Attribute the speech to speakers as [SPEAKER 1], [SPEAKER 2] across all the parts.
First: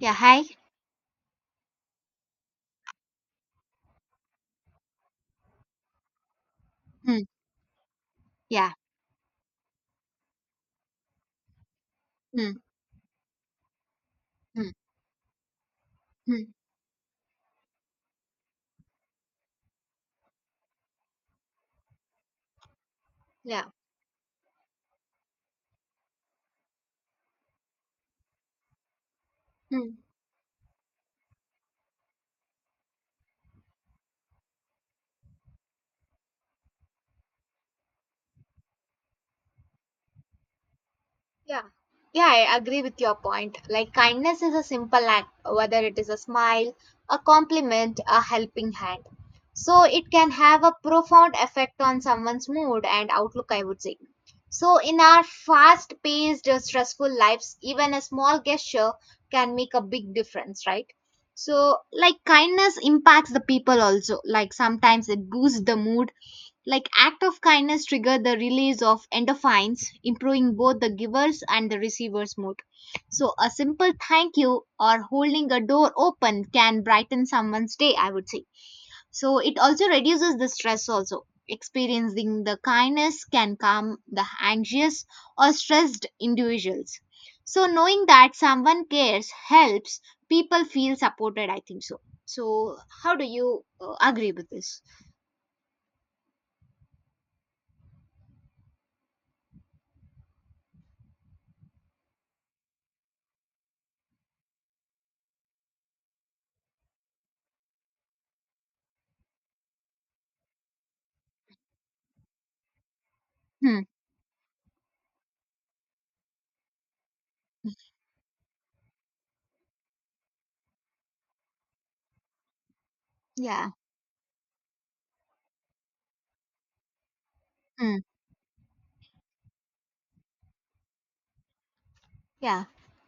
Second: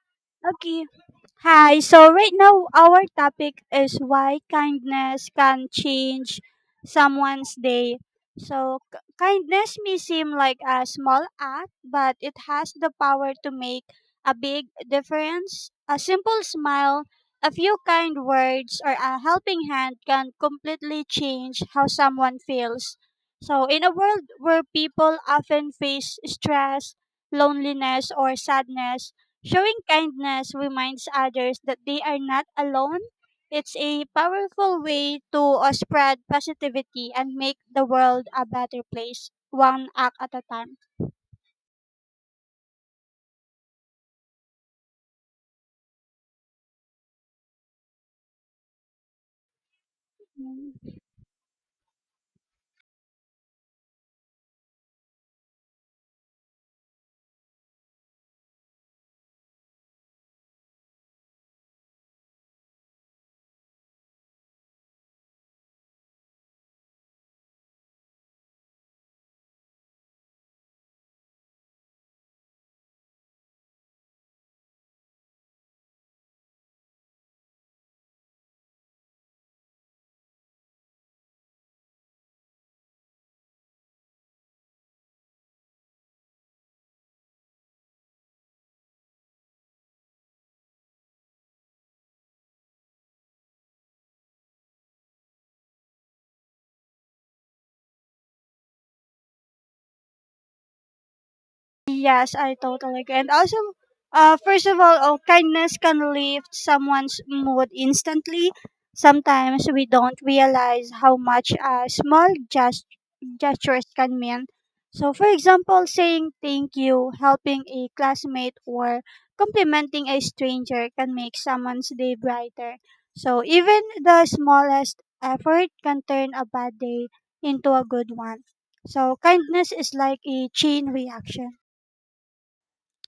[SPEAKER 1] Yeah, hi.
[SPEAKER 2] Okay. Hi. So right now our topic is why kindness can change
[SPEAKER 1] Hmm.
[SPEAKER 2] someone's day.
[SPEAKER 1] Yeah.
[SPEAKER 2] So kindness may seem like a small act, but it
[SPEAKER 1] Hmm.
[SPEAKER 2] has the power to make a big
[SPEAKER 1] Hmm.
[SPEAKER 2] difference. A simple
[SPEAKER 1] Hmm.
[SPEAKER 2] smile, a few kind words, or a helping hand can completely change how someone feels. So
[SPEAKER 1] Yeah.
[SPEAKER 2] in a world where people often face stress, loneliness, or sadness, showing
[SPEAKER 1] Hmm.
[SPEAKER 2] kindness reminds others that they are not alone. It's a powerful way to spread positivity and make the world a better place, one act at a time.
[SPEAKER 1] Yeah. Yeah, I agree with your point. Like kindness is a simple act, whether it is a smile, a compliment, a helping hand. So it can have a
[SPEAKER 2] Mm.
[SPEAKER 1] profound effect on someone's mood and outlook, I would say. So in our fast-paced, stressful lives, even a small gesture can make a big difference, right? So like kindness impacts the people also. Like sometimes it boosts the mood. Like act of kindness trigger the release of endorphins, improving both the giver's and the receiver's mood. So a simple thank you or holding a door open can brighten someone's day, I would say. So it also reduces the stress also. Experiencing the kindness can calm the anxious or stressed individuals. So knowing that someone cares helps people feel supported, I think so. So how do you agree with this?
[SPEAKER 2] Yes, I totally agree. And also, first of all, oh, kindness can lift someone's mood instantly. Sometimes we don't realize how much a small gesture
[SPEAKER 1] Hmm.
[SPEAKER 2] gestures can mean. So, for example, saying thank you, helping a classmate, or complimenting a stranger can make someone's day brighter. So,
[SPEAKER 1] Yeah.
[SPEAKER 2] even the smallest effort can turn a bad day into a
[SPEAKER 1] Hmm.
[SPEAKER 2] good one. So, kindness is like a chain reaction.
[SPEAKER 1] Yeah.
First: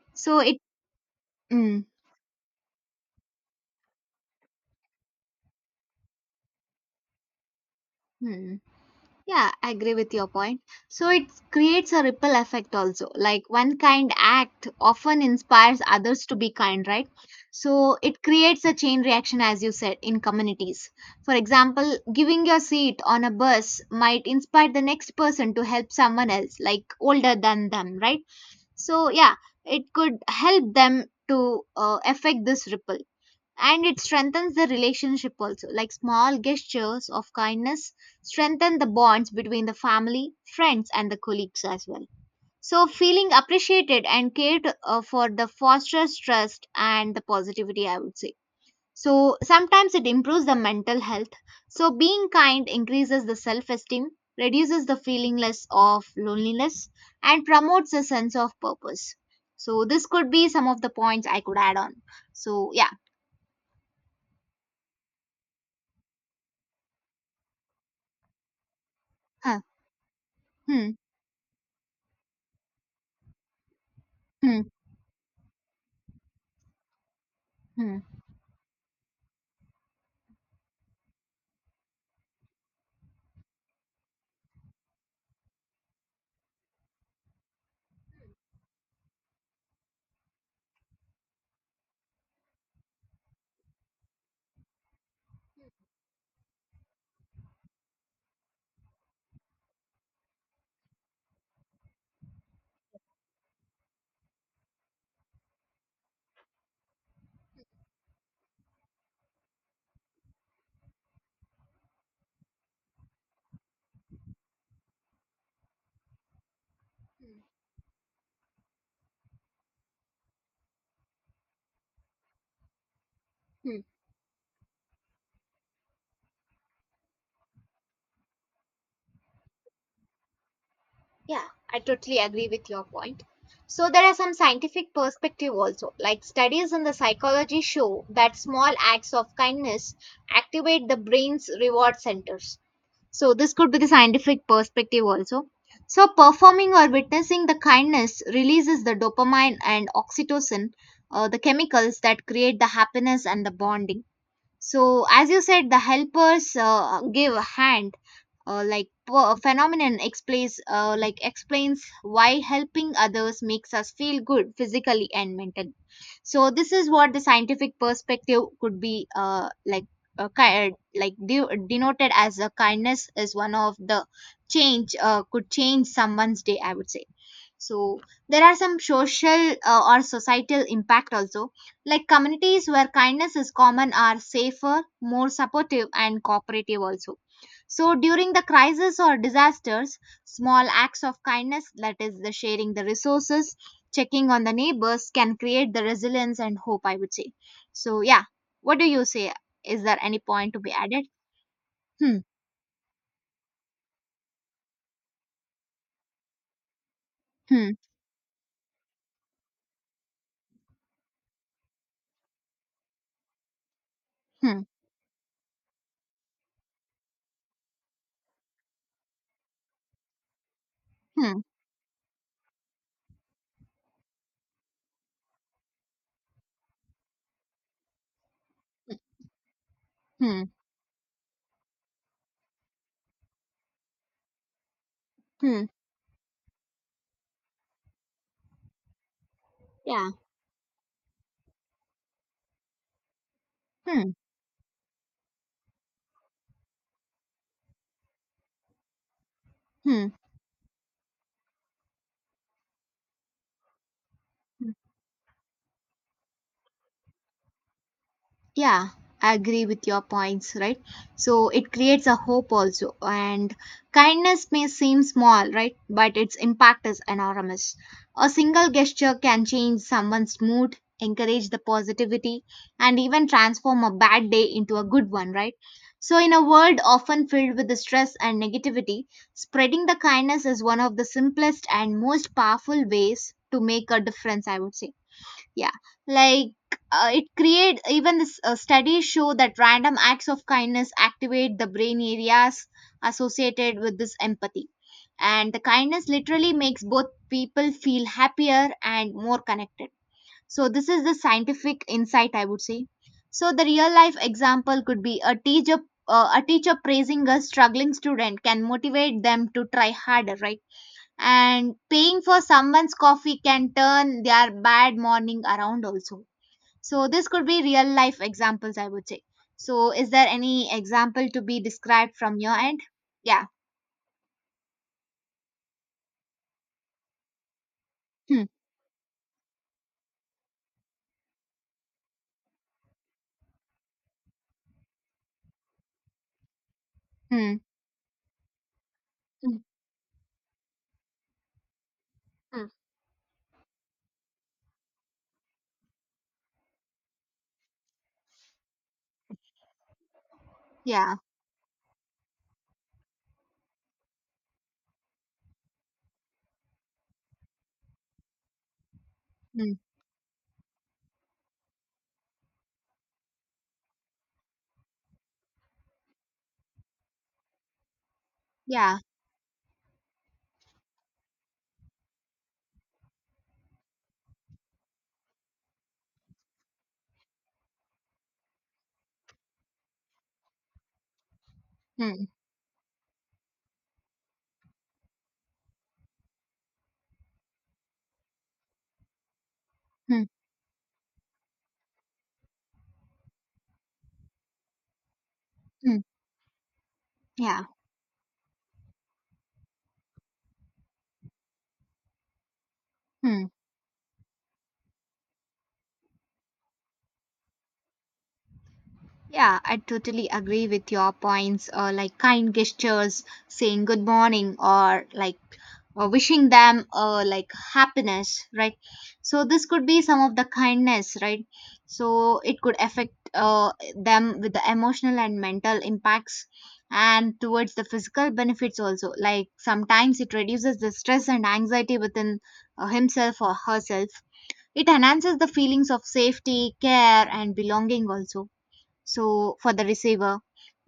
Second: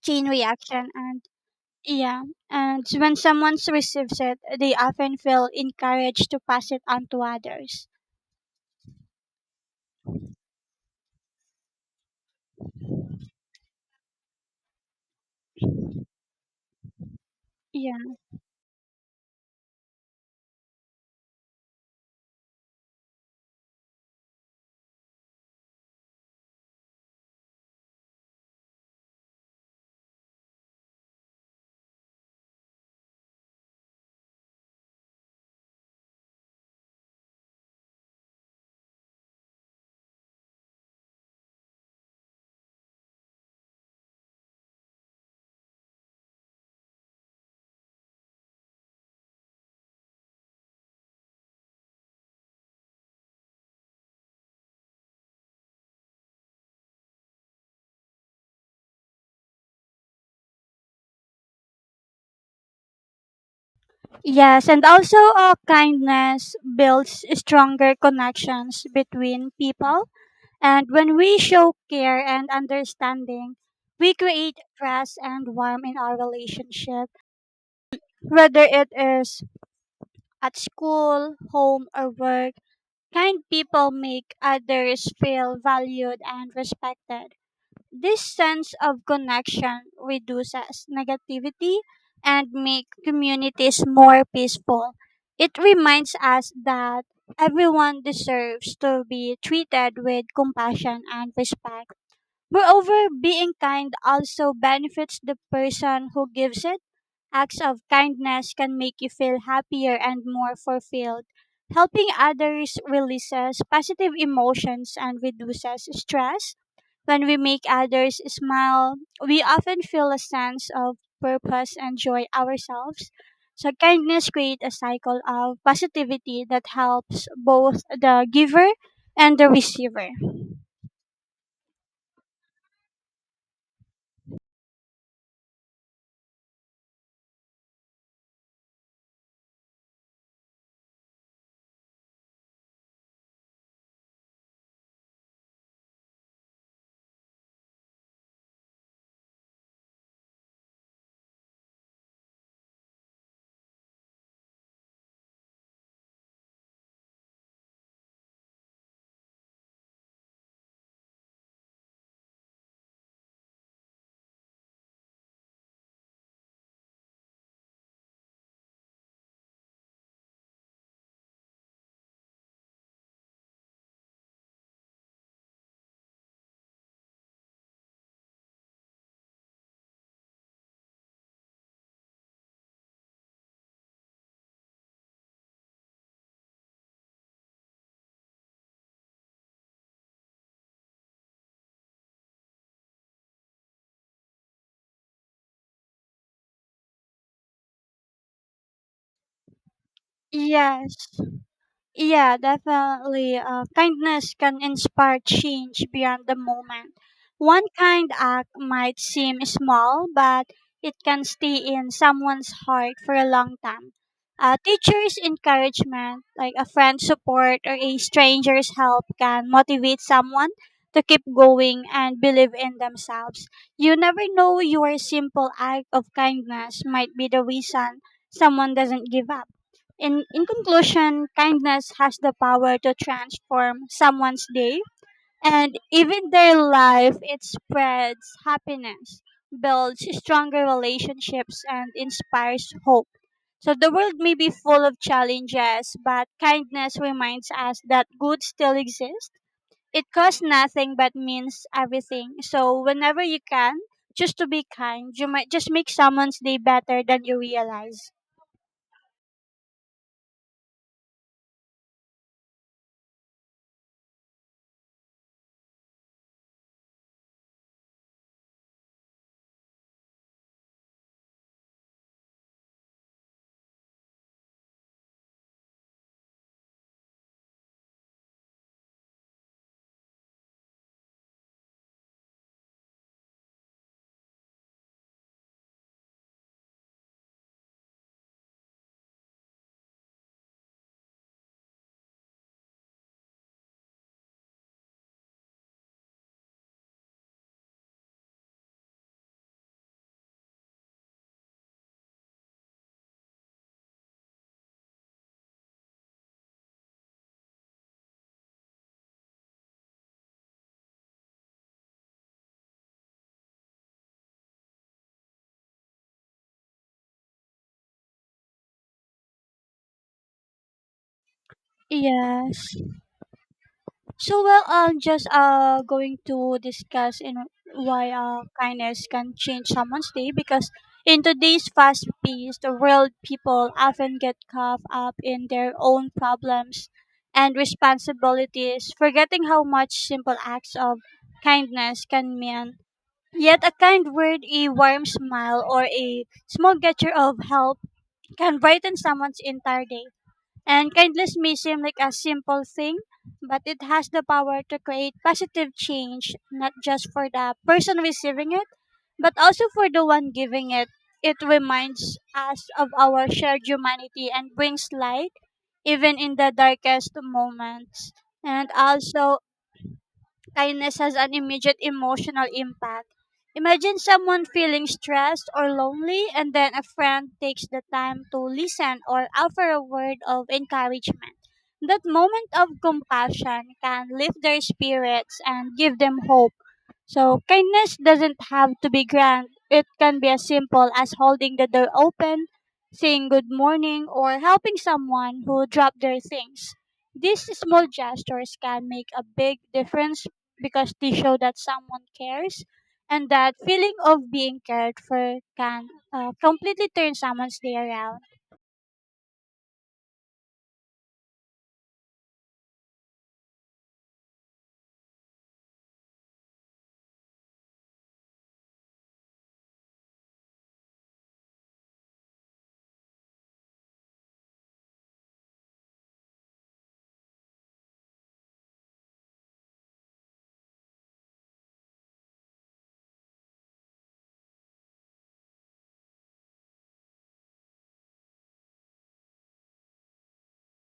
[SPEAKER 2] Chain
[SPEAKER 1] So it,
[SPEAKER 2] reaction, and
[SPEAKER 1] mm,
[SPEAKER 2] yeah, and when someone receives it, they often feel encouraged to pass it on to others.
[SPEAKER 1] hmm. Yeah, I agree with your point. So it creates a ripple effect also. Like one kind act often inspires others to be kind, right?
[SPEAKER 2] Yeah.
[SPEAKER 1] So it creates a chain reaction, as you said, in communities. For example, giving your seat on a bus might inspire the next person to help someone else, like older than them, right? So yeah, it could help them to affect this ripple, and it strengthens the relationship also, like small gestures of kindness strengthen the bonds between the family, friends, and the colleagues as well. So feeling appreciated and cared for, the fosters trust and the positivity, I would say. So sometimes it improves the mental health. So being kind increases the self esteem, reduces the feelingless of loneliness, and promotes a sense of purpose. So this could be some of the points I could add on. So yeah.
[SPEAKER 2] Yes, and also kindness builds stronger connections between
[SPEAKER 1] Huh.
[SPEAKER 2] people. And
[SPEAKER 1] Hmm.
[SPEAKER 2] when we show care and understanding, we create
[SPEAKER 1] Hmm,
[SPEAKER 2] trust and warmth in our relationship.
[SPEAKER 1] hmm,
[SPEAKER 2] Whether it is at school, home, or work, kind people make others feel valued and respected. This sense of connection reduces negativity and makes communities more peaceful. It reminds us that everyone deserves to be treated with compassion and respect. Moreover, being kind also benefits the person who gives it. Acts of kindness can make you feel happier and more fulfilled. Helping others releases positive emotions and reduces stress when we make others smile, we often feel a sense of purpose and joy ourselves. So
[SPEAKER 1] hmm.
[SPEAKER 2] kindness creates a cycle of positivity that helps both the giver and the receiver.
[SPEAKER 1] Yeah, I totally agree with your point. So there are some scientific perspective also. Like studies in the psychology show that small acts of kindness activate the brain's reward centers. So this could be the scientific perspective also. So performing or witnessing the kindness releases the dopamine and oxytocin, the chemicals that create the happiness and the bonding. So as you said, the helpers give a hand, phenomenon explains why helping others makes us feel good physically and mentally. So this is what the scientific perspective could be, uh, ki- uh, denoted as, a kindness is one of the change could change someone's day, I would say. So there are some social, or societal impact also, like communities where kindness is common are safer, more supportive, and cooperative also. So during the crisis or disasters, small acts of kindness, that is the sharing the resources, checking on the neighbors, can create the resilience and hope, I would say. So yeah, what do you say? Is there any point to be
[SPEAKER 2] Yes.
[SPEAKER 1] added? Hmm.
[SPEAKER 2] Yeah, definitely. Kindness can inspire change beyond the moment. One
[SPEAKER 1] Hmm.
[SPEAKER 2] kind act might seem small, but it can stay in someone's heart for a long time. A
[SPEAKER 1] Hmm.
[SPEAKER 2] teacher's encouragement, like a friend's support or a stranger's help, can motivate someone to keep
[SPEAKER 1] Hmm.
[SPEAKER 2] going and believe in themselves. You never know, your simple act of kindness might be the reason someone doesn't give up. In
[SPEAKER 1] Hmm.
[SPEAKER 2] conclusion, kindness has the power to transform someone's day
[SPEAKER 1] Hmm.
[SPEAKER 2] and even their life. It spreads happiness, builds
[SPEAKER 1] Yeah.
[SPEAKER 2] stronger relationships, and inspires hope. So the
[SPEAKER 1] Hmm.
[SPEAKER 2] world may be full of challenges, but kindness reminds us that good still exists. It
[SPEAKER 1] Hmm.
[SPEAKER 2] costs nothing but means everything. So whenever you can, just to be kind, you might just make someone's day better than you realize.
[SPEAKER 1] Yeah, I agree with your points, right? So it creates a hope also. And kindness may seem small, right? But its impact is enormous. A single gesture can change someone's mood, encourage the positivity, and even transform a bad day into a good one, right? So, in a world often filled with the stress and negativity, spreading the kindness is one of the simplest and most powerful ways to make a difference, I would say. Yeah, like, it create even this, studies show that random acts of kindness activate the brain areas associated with this empathy, and the kindness literally makes both people feel happier and more connected. So this is the scientific insight, I would say. So the real life example could be a teacher, a teacher praising a struggling student can motivate them to try harder, right? And paying for someone's coffee can turn their bad morning around also. So this could be real life examples, I would say. So is there any example to be described from your
[SPEAKER 2] Yes.
[SPEAKER 1] end? Yeah.
[SPEAKER 2] So well, I'm just going to discuss in why
[SPEAKER 1] Hmm.
[SPEAKER 2] kindness can change someone's day, because in today's fast-paced world, people often get caught up in their own problems and
[SPEAKER 1] Hmm.
[SPEAKER 2] responsibilities, forgetting
[SPEAKER 1] Hmm.
[SPEAKER 2] how much simple acts of kindness can
[SPEAKER 1] Hmm.
[SPEAKER 2] mean. Yet a kind word, a warm smile, or a small gesture of help can brighten someone's entire day. And
[SPEAKER 1] Yeah.
[SPEAKER 2] kindness may seem like a simple thing, but it has the power to create positive change, not just for the person receiving it, but also
[SPEAKER 1] Hmm.
[SPEAKER 2] for the one giving it. It reminds us of our shared humanity and brings light even in the darkest moments. And
[SPEAKER 1] Yeah.
[SPEAKER 2] also, kindness has an immediate emotional impact. Imagine someone feeling stressed or lonely, and then a friend takes the time to listen or offer a word of encouragement. That
[SPEAKER 1] Hmm.
[SPEAKER 2] moment of compassion can lift their spirits and give them hope. So, kindness doesn't have to be grand, it can
[SPEAKER 1] Hmm.
[SPEAKER 2] be as simple as holding the door open, saying good morning, or helping someone who dropped
[SPEAKER 1] Hmm.
[SPEAKER 2] their things. These
[SPEAKER 1] Yeah.
[SPEAKER 2] small gestures can make a big difference because they show that someone cares, and
[SPEAKER 1] Hmm.
[SPEAKER 2] that feeling of being cared for can completely turn someone's day around.
[SPEAKER 1] Yeah, I totally agree with your points, like kind gestures, saying good morning, or like, wishing them, like, happiness, right? So this could be some of the kindness, right? So it could affect them with the emotional and mental impacts, and towards the physical benefits also, like sometimes it reduces the stress and anxiety within himself or herself. It enhances the feelings of safety, care, and belonging also. So for the receiver,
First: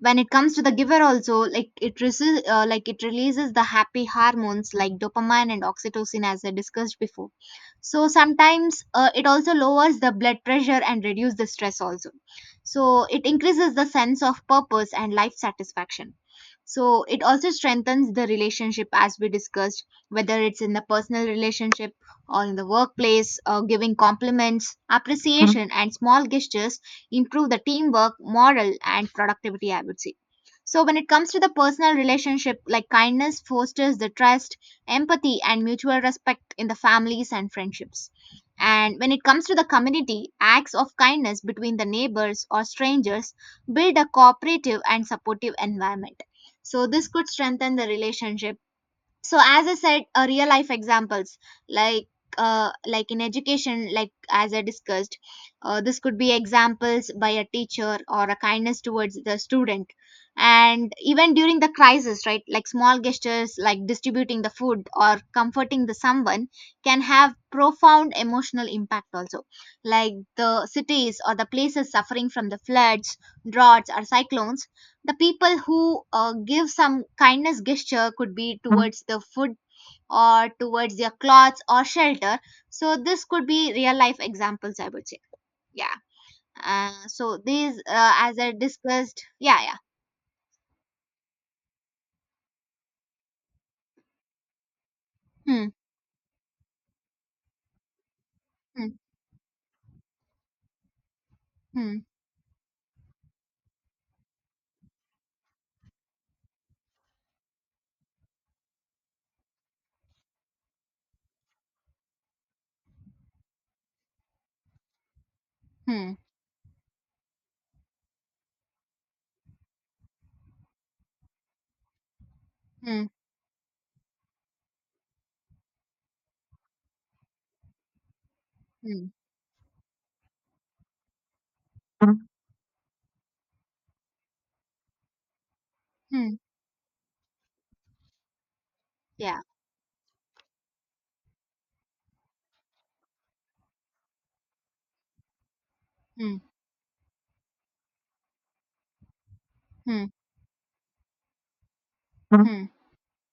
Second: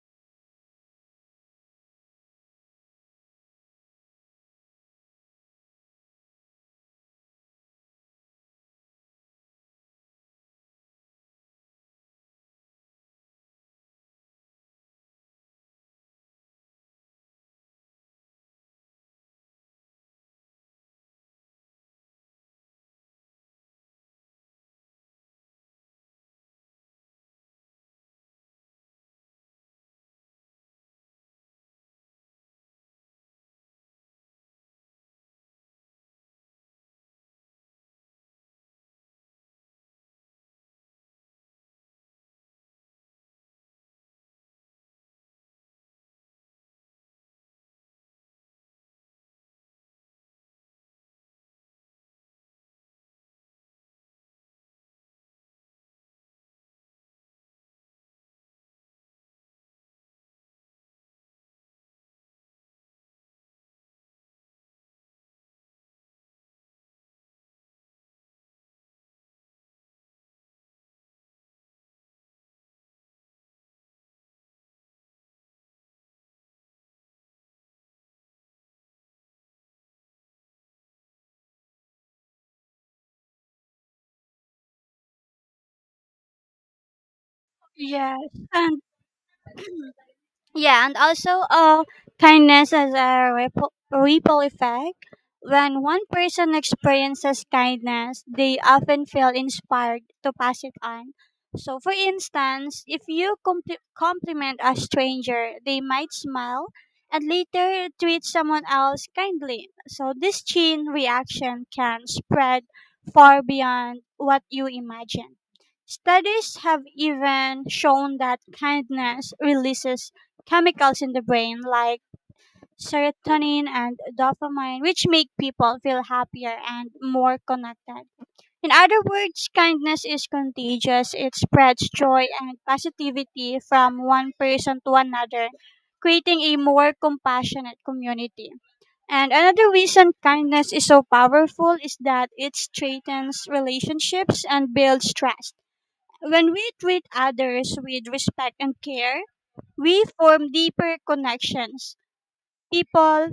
[SPEAKER 1] when it comes to the giver also, like it releases the happy hormones like dopamine and oxytocin, as I discussed before. So sometimes, it also lowers the blood pressure and reduce the stress also. So it increases the sense of purpose and life satisfaction. So it also strengthens the relationship, as we discussed, whether it's in the personal relationship or in the workplace, or giving compliments, Mhm, appreciation and small gestures improve the teamwork, moral, and productivity, I would say. So, when it comes to the personal relationship, like kindness fosters the trust, empathy, and mutual respect in the families and friendships. And when it comes to the community, acts of kindness between the neighbors or strangers build a cooperative and supportive environment. So, this could strengthen the relationship. So as I said, real life examples, like, like in education, like as I discussed, this could be examples by a teacher, or a kindness towards the student. And even during the crisis, right, like small gestures like distributing the food or comforting the someone can have profound emotional impact also. Like the cities or the places suffering from the floods, droughts, or cyclones, the people who, give some kindness gesture could be, Mhm, towards the food or towards their clothes or shelter. So this could be real life examples, I would say. Yeah, so these,
[SPEAKER 2] Yes,
[SPEAKER 1] as I
[SPEAKER 2] and
[SPEAKER 1] discussed. Yeah. Yeah.
[SPEAKER 2] yeah, and also, kindness has a ripple effect.
[SPEAKER 1] Hmm.
[SPEAKER 2] When one person experiences kindness, they
[SPEAKER 1] Hmm.
[SPEAKER 2] often feel inspired to pass it on. So, for
[SPEAKER 1] Hmm.
[SPEAKER 2] instance, if you compliment a stranger, they might smile and later treat someone else kindly. So, this chain reaction can spread far beyond what you imagine.
[SPEAKER 1] Hmm.
[SPEAKER 2] Studies have even shown that kindness releases chemicals in the brain like
[SPEAKER 1] Hmm.
[SPEAKER 2] serotonin and dopamine, which make people feel happier and more connected. In other
[SPEAKER 1] Hmm.
[SPEAKER 2] words, kindness is contagious. It spreads joy
[SPEAKER 1] Mhm.
[SPEAKER 2] and positivity from one person to another,
[SPEAKER 1] Hmm.
[SPEAKER 2] creating a more compassionate community. And
[SPEAKER 1] Yeah.
[SPEAKER 2] another reason kindness is so powerful is that it strengthens relationships and builds trust.
[SPEAKER 1] Hmm.
[SPEAKER 2] When we treat others with respect and care, we
[SPEAKER 1] Hmm.
[SPEAKER 2] form deeper connections.
[SPEAKER 1] Mhm.
[SPEAKER 2] People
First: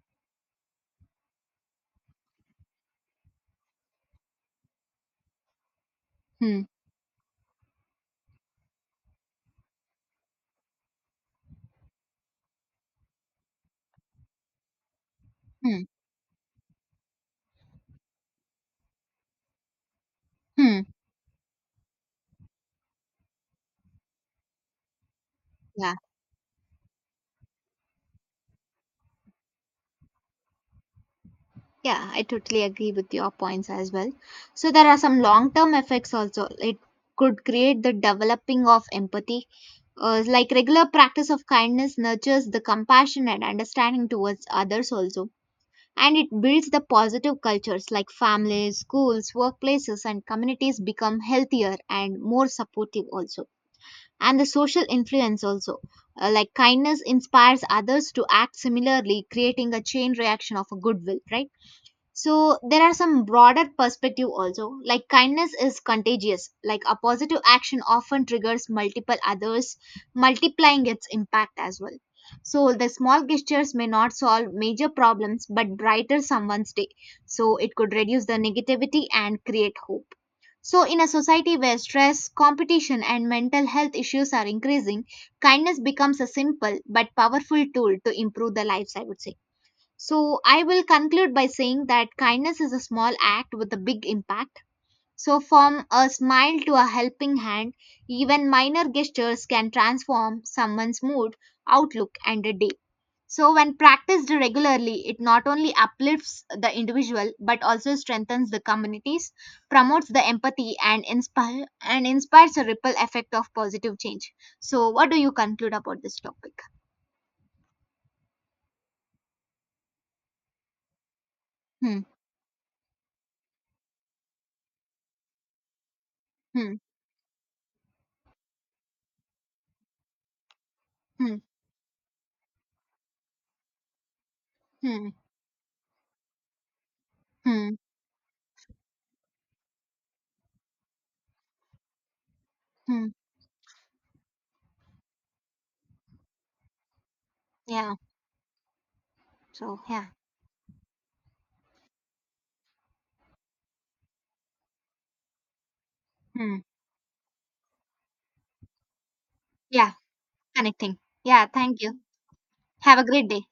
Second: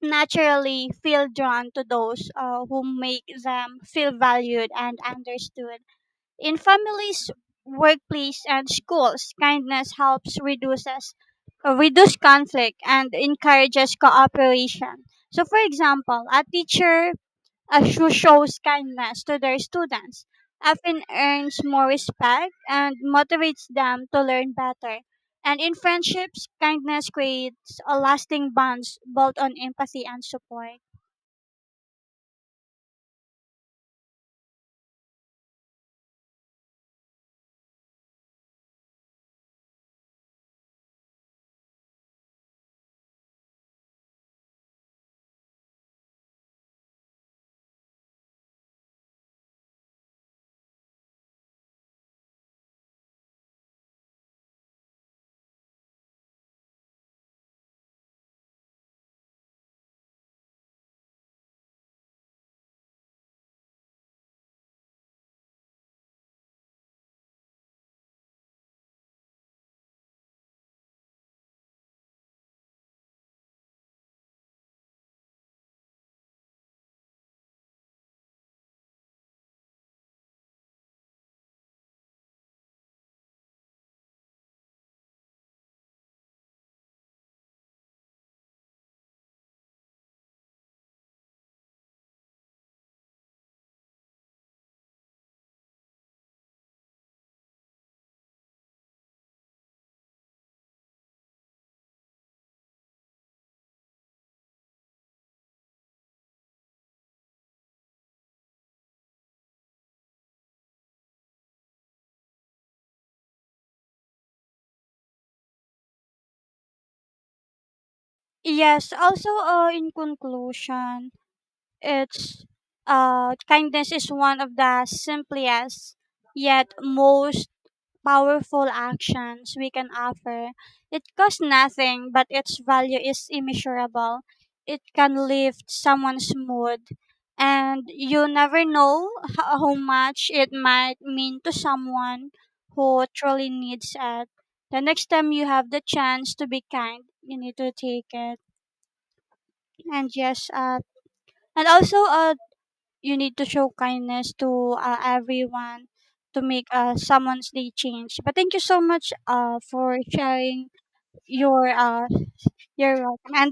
[SPEAKER 2] naturally feel drawn to those who make them feel valued and understood. In
[SPEAKER 1] Hmm.
[SPEAKER 2] families, workplace, and schools, kindness helps reduces reduce conflict and encourages cooperation. So, for
[SPEAKER 1] Hmm. Hmm.
[SPEAKER 2] example, a teacher who shows kindness to their students
[SPEAKER 1] Hmm.
[SPEAKER 2] often earns more respect and motivates them to learn better. And in
[SPEAKER 1] Yeah,
[SPEAKER 2] friendships, kindness creates a lasting bonds built on empathy and support.
[SPEAKER 1] yeah, I totally agree with your points as well. So there are some long term effects also. It could create the developing of empathy. Like regular practice of kindness nurtures the compassion and understanding towards others also. And it builds the positive cultures like families, schools, workplaces, and communities become healthier and more supportive also. And the social influence also. Like kindness inspires others to act similarly, creating a chain reaction of a goodwill, right? So there are some broader perspective also. Like kindness is contagious. Like a positive action often triggers multiple others, multiplying its impact as well. So the small gestures may not solve major problems but brighter someone's day. So it could reduce the negativity and create hope. So in a society where stress, competition, and mental health issues are increasing, kindness becomes a simple but powerful tool to improve the lives, I would say. So, I will conclude by saying that kindness is a small act with a big impact. So, from a smile to a helping hand, even minor gestures can transform someone's mood, outlook, and a day. So, when practiced regularly, it not only uplifts the individual but also strengthens the communities, promotes the empathy, and inspires a ripple effect of positive change. So, what do you conclude about this topic?
[SPEAKER 2] Yes, also in conclusion,
[SPEAKER 1] Hmm,
[SPEAKER 2] it's kindness is one of the simplest yet
[SPEAKER 1] hmm,
[SPEAKER 2] most powerful actions we can offer. It
[SPEAKER 1] hmm,
[SPEAKER 2] costs nothing, but its value is immeasurable. It
[SPEAKER 1] hmm,
[SPEAKER 2] can lift someone's mood,
[SPEAKER 1] hmm,
[SPEAKER 2] and you never know how much it might mean to someone who
[SPEAKER 1] hmm.
[SPEAKER 2] truly needs it. The next time you have the chance to be kind, you need to
[SPEAKER 1] Yeah.
[SPEAKER 2] take it.
[SPEAKER 1] So yeah,
[SPEAKER 2] And yes, and also you need to show kindness to everyone to
[SPEAKER 1] hmm,
[SPEAKER 2] make someone's day change. But thank you so much
[SPEAKER 1] yeah,
[SPEAKER 2] for sharing
[SPEAKER 1] connecting. Yeah,
[SPEAKER 2] your
[SPEAKER 1] thank you.
[SPEAKER 2] uh, your
[SPEAKER 1] Have a great
[SPEAKER 2] welcome
[SPEAKER 1] day.
[SPEAKER 2] and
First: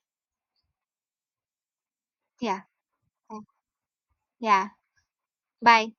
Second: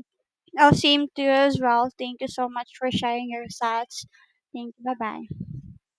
[SPEAKER 2] same to you as well. Thank you so
[SPEAKER 1] Yeah,
[SPEAKER 2] much for sharing
[SPEAKER 1] yeah,
[SPEAKER 2] your thoughts.
[SPEAKER 1] yeah.
[SPEAKER 2] Thank you. Bye bye.
[SPEAKER 1] Bye.